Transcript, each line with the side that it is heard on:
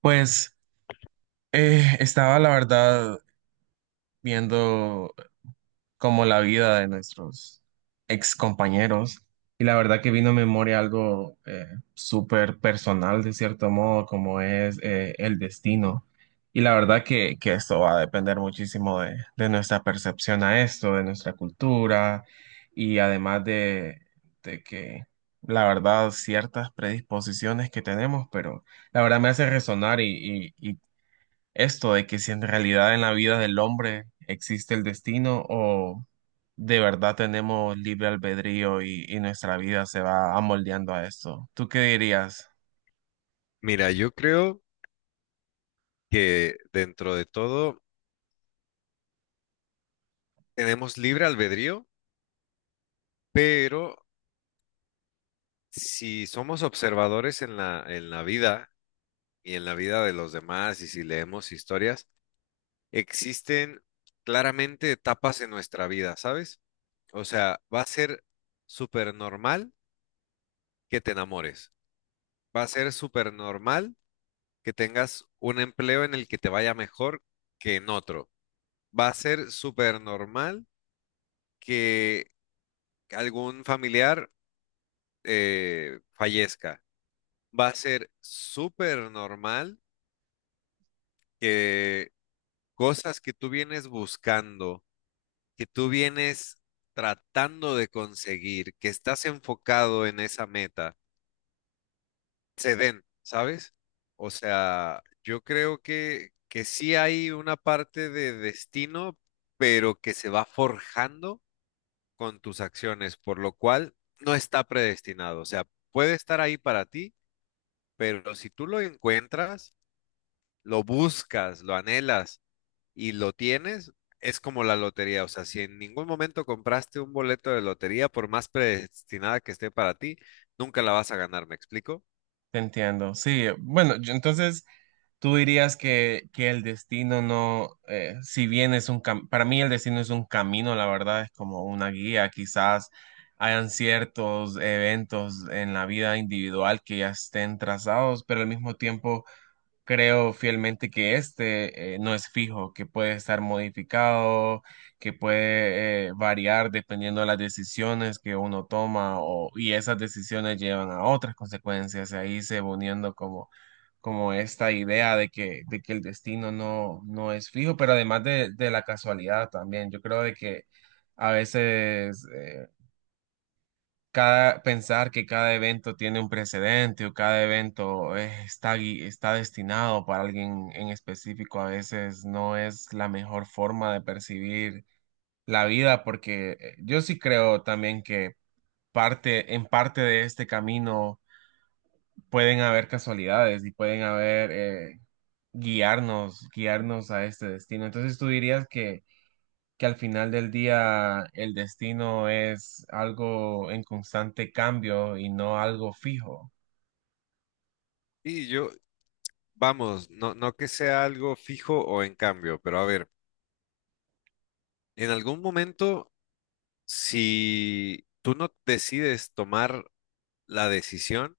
right: Pues estaba la verdad viendo como la vida de nuestros ex compañeros y la verdad que vino a memoria algo súper personal de cierto modo como es el destino, y la verdad que esto va a depender muchísimo de nuestra percepción a esto, de nuestra cultura y además de que la verdad ciertas predisposiciones que tenemos, pero la verdad me hace resonar esto de que si en realidad en la vida del hombre existe el destino, o de verdad tenemos libre albedrío y nuestra vida se va amoldeando a esto. ¿Tú qué dirías?
left: Mira, yo creo que dentro de todo tenemos libre albedrío, pero si somos observadores en la vida y en la vida de los demás y si leemos historias, existen claramente etapas en nuestra vida, ¿sabes? O sea, va a ser súper normal que te enamores, va a ser súper normal que tengas un empleo en el que te vaya mejor que en otro, va a ser súper normal que algún familiar fallezca. Va a ser súper normal que cosas que tú vienes buscando, que tú vienes tratando de conseguir, que estás enfocado en esa meta, se den, ¿sabes? O sea, yo creo que sí hay una parte de destino, pero que se va forjando con tus acciones, por lo cual no está predestinado. O sea, puede estar ahí para ti, pero si tú lo encuentras, lo buscas, lo anhelas y lo tienes, es como la lotería. O sea, si en ningún momento compraste un boleto de lotería, por más predestinada que esté para ti, nunca la vas a ganar, ¿me explico?
right: Te entiendo. Sí, bueno, entonces tú dirías que el destino no, si bien es un para mí el destino es un camino, la verdad, es como una guía, quizás. Hayan ciertos eventos en la vida individual que ya estén trazados, pero al mismo tiempo creo fielmente que este no es fijo, que puede estar modificado, que puede variar dependiendo de las decisiones que uno toma, o, y esas decisiones llevan a otras consecuencias. Y ahí se va uniendo como, como esta idea de que el destino no, no es fijo, pero además de la casualidad también. Yo creo de que a veces cada, pensar que cada evento tiene un precedente, o cada evento está, está destinado para alguien en específico, a veces no es la mejor forma de percibir la vida, porque yo sí creo también que parte, en parte de este camino pueden haber casualidades y pueden haber, guiarnos, guiarnos a este destino. Entonces tú dirías que al final del día el destino es algo en constante cambio y no algo fijo.
left: Y yo, vamos, no, no que sea algo fijo o en cambio, pero a ver, en algún momento, si tú no decides tomar la decisión,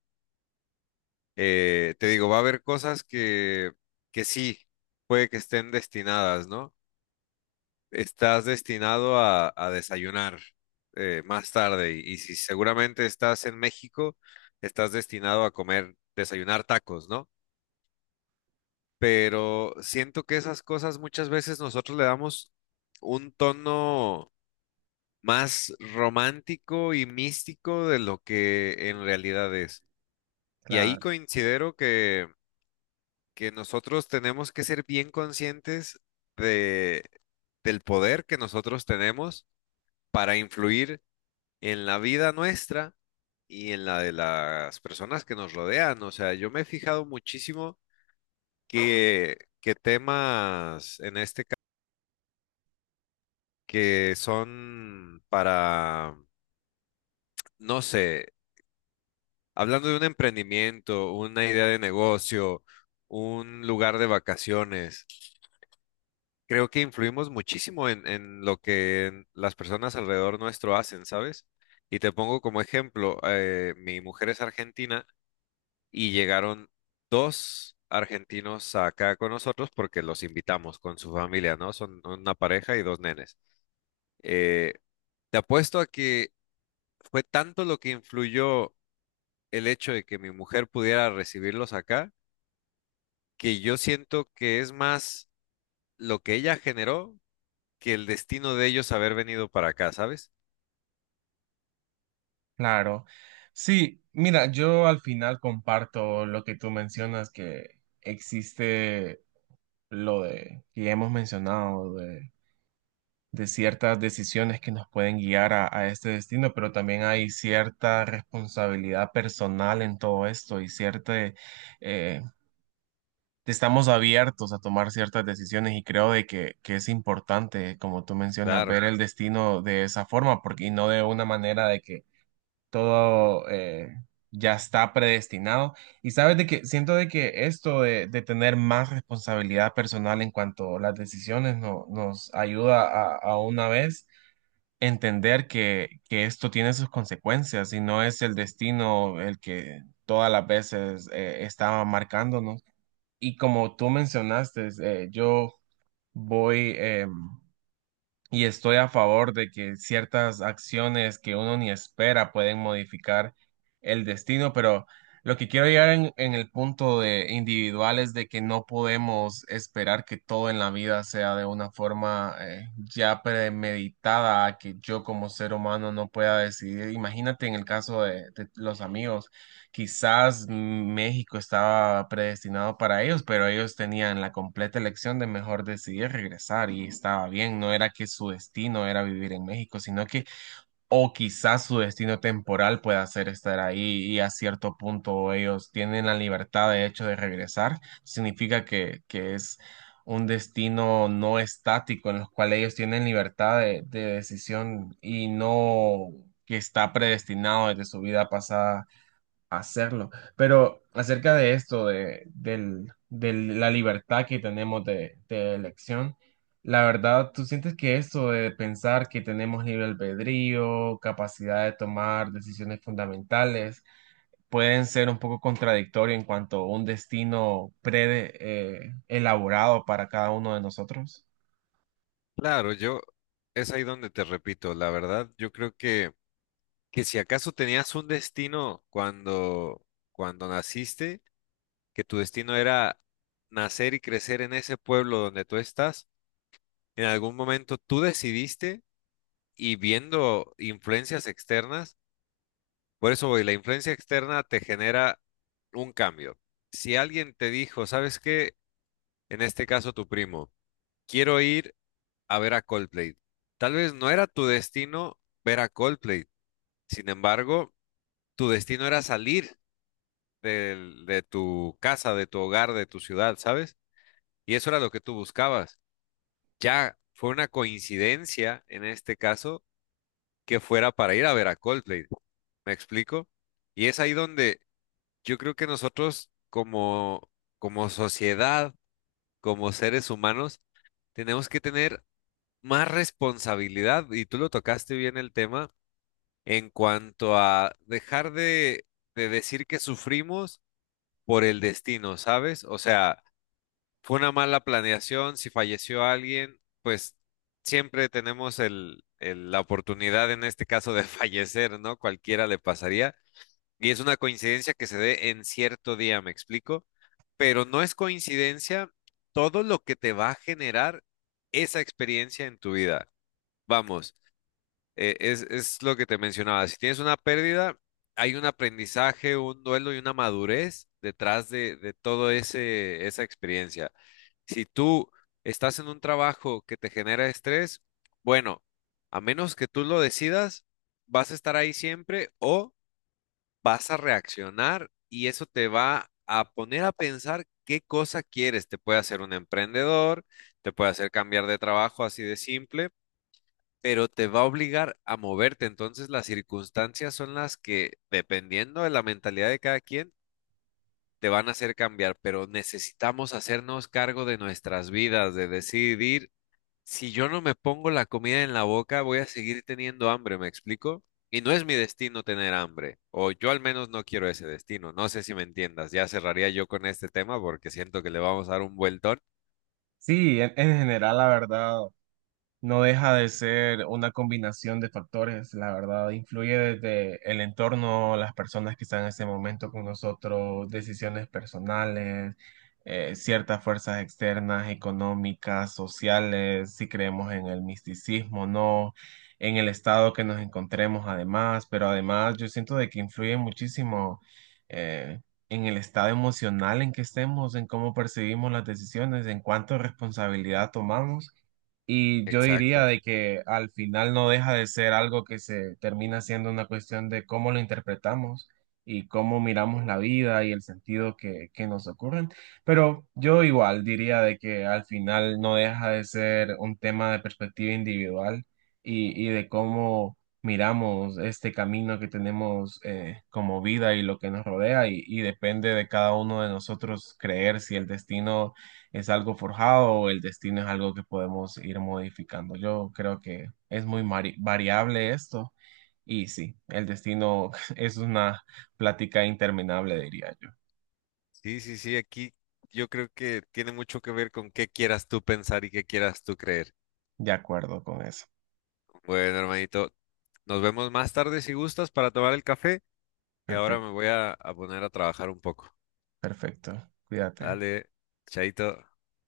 left: te digo, va a haber cosas que sí, puede que estén destinadas, ¿no? Estás destinado a desayunar más tarde y si seguramente estás en México, estás destinado a comer, desayunar tacos, ¿no? Pero siento que esas cosas muchas veces nosotros le damos un tono más romántico y místico de lo que en realidad es. Y ahí
right: Claro,
left: considero que nosotros tenemos que ser bien conscientes de, del poder que nosotros tenemos para influir en la vida nuestra y en la de las personas que nos rodean. O sea, yo me he fijado muchísimo que temas en este caso que son para, no sé, hablando de un emprendimiento, una idea de negocio, un lugar de vacaciones, creo que influimos muchísimo en lo que las personas alrededor nuestro hacen, ¿sabes? Y te pongo como ejemplo, mi mujer es argentina y llegaron dos argentinos acá con nosotros porque los invitamos con su familia, ¿no? Son una pareja y dos nenes. Eh, Te apuesto a que fue tanto lo que influyó el hecho de que mi mujer pudiera recibirlos acá, que yo siento que es más lo que ella generó que el destino de ellos haber venido para acá, ¿sabes?
right: claro. Sí, mira, yo al final comparto lo que tú mencionas, que existe lo de que ya hemos mencionado de ciertas decisiones que nos pueden guiar a este destino, pero también hay cierta responsabilidad personal en todo esto y cierta, eh, estamos abiertos a tomar ciertas decisiones, y creo de que es importante, como tú mencionas,
left: Claro,
right: ver el destino de esa forma, porque y no de una manera de que todo... ya está predestinado. Y sabes de que siento de que esto de tener más responsabilidad personal en cuanto a las decisiones nos ayuda a una vez entender que esto tiene sus consecuencias y no es el destino el que todas las veces está marcándonos. Y como tú mencionaste, yo voy... em, y estoy a favor de que ciertas acciones que uno ni espera pueden modificar el destino, pero lo que quiero llegar en el punto de individual es de que no podemos esperar que todo en la vida sea de una forma ya premeditada, que yo como ser humano no pueda decidir. Imagínate en el caso de los amigos, quizás México estaba predestinado para ellos, pero ellos tenían la completa elección de mejor decidir regresar, y estaba bien, no era que su destino era vivir en México, sino que, o quizás su destino temporal pueda ser estar ahí, y a cierto punto ellos tienen la libertad de hecho de regresar, significa que es un destino no estático en los cuales ellos tienen libertad de decisión y no que está predestinado desde su vida pasada hacerlo. Pero acerca de esto, de la libertad que tenemos de elección, la verdad, ¿tú sientes que esto de pensar que tenemos libre albedrío, capacidad de tomar decisiones fundamentales, pueden ser un poco contradictorio en cuanto a un destino pre, elaborado para cada uno de nosotros?
left: claro, yo es ahí donde te repito, la verdad, yo creo que si acaso tenías un destino cuando, cuando naciste, que tu destino era nacer y crecer en ese pueblo donde tú estás, en algún momento tú decidiste y viendo influencias externas, por eso voy, la influencia externa te genera un cambio. Si alguien te dijo, ¿sabes qué? En este caso tu primo, quiero ir a ver a Coldplay. Tal vez no era tu destino ver a Coldplay, sin embargo, tu destino era salir del- de tu casa, de tu hogar, de tu ciudad, ¿sabes? Y eso era lo que tú buscabas. Ya fue una coincidencia en este caso que fuera para ir a ver a Coldplay, ¿me explico? Y es ahí donde yo creo que nosotros como, como sociedad, como seres humanos, tenemos que tener más responsabilidad, y tú lo tocaste bien el tema, en cuanto a dejar de decir que sufrimos por el destino, ¿sabes? O sea, fue una mala planeación, si falleció alguien, pues siempre tenemos el- la oportunidad en este caso de fallecer, ¿no? Cualquiera le pasaría. Y es una coincidencia que se dé en cierto día, ¿me explico? Pero no es coincidencia todo lo que te va a generar esa experiencia en tu vida. Vamos es lo que te mencionaba. Si tienes una pérdida, hay un aprendizaje, un duelo y una madurez detrás de todo ese, esa experiencia. Si tú estás en un trabajo que te genera estrés, bueno, a menos que tú lo decidas, vas a estar ahí siempre o vas a reaccionar y eso te va a poner a pensar qué cosa quieres. Te puede hacer un emprendedor, te puede hacer cambiar de trabajo así de simple, pero te va a obligar a moverte. Entonces las circunstancias son las que, dependiendo de la mentalidad de cada quien, te van a hacer cambiar, pero necesitamos hacernos cargo de nuestras vidas, de decidir, si yo no me pongo la comida en la boca, voy a seguir teniendo hambre, ¿me explico? Y no es mi destino tener hambre, o yo al menos no quiero ese destino, no sé si me entiendas, ya cerraría yo con este tema porque siento que le vamos a dar un vueltón.
right: Sí, en general, la verdad. No deja de ser una combinación de factores, la verdad, influye desde el entorno, las personas que están en ese momento con nosotros, decisiones personales, ciertas fuerzas externas, económicas, sociales, si creemos en el misticismo, no, en el estado que nos encontremos además, pero además yo siento de que influye muchísimo eh, en el estado emocional en que estemos, en cómo percibimos las decisiones, en cuánta responsabilidad tomamos. Y yo
left: Exacto.
right: diría de que al final no deja de ser algo que se termina siendo una cuestión de cómo lo interpretamos y cómo miramos la vida y el sentido que nos ocurren. Pero yo igual diría de que al final no deja de ser un tema de perspectiva individual y de cómo miramos este camino que tenemos como vida y lo que nos rodea, y depende de cada uno de nosotros creer si el destino es algo forjado, o el destino es algo que podemos ir modificando. Yo creo que es muy variable esto, y sí, el destino es una plática interminable, diría yo.
left: Sí, sí, sí, aquí yo creo que tiene mucho que ver con qué quieras tú pensar y qué quieras tú creer.
right: De acuerdo con eso.
left: Bueno, hermanito, nos vemos más tarde si gustas para tomar el café y ahora
right: Perfecto,
left: me voy a poner a trabajar un poco.
right: perfecto. Cuídate.
left: Dale, chaito.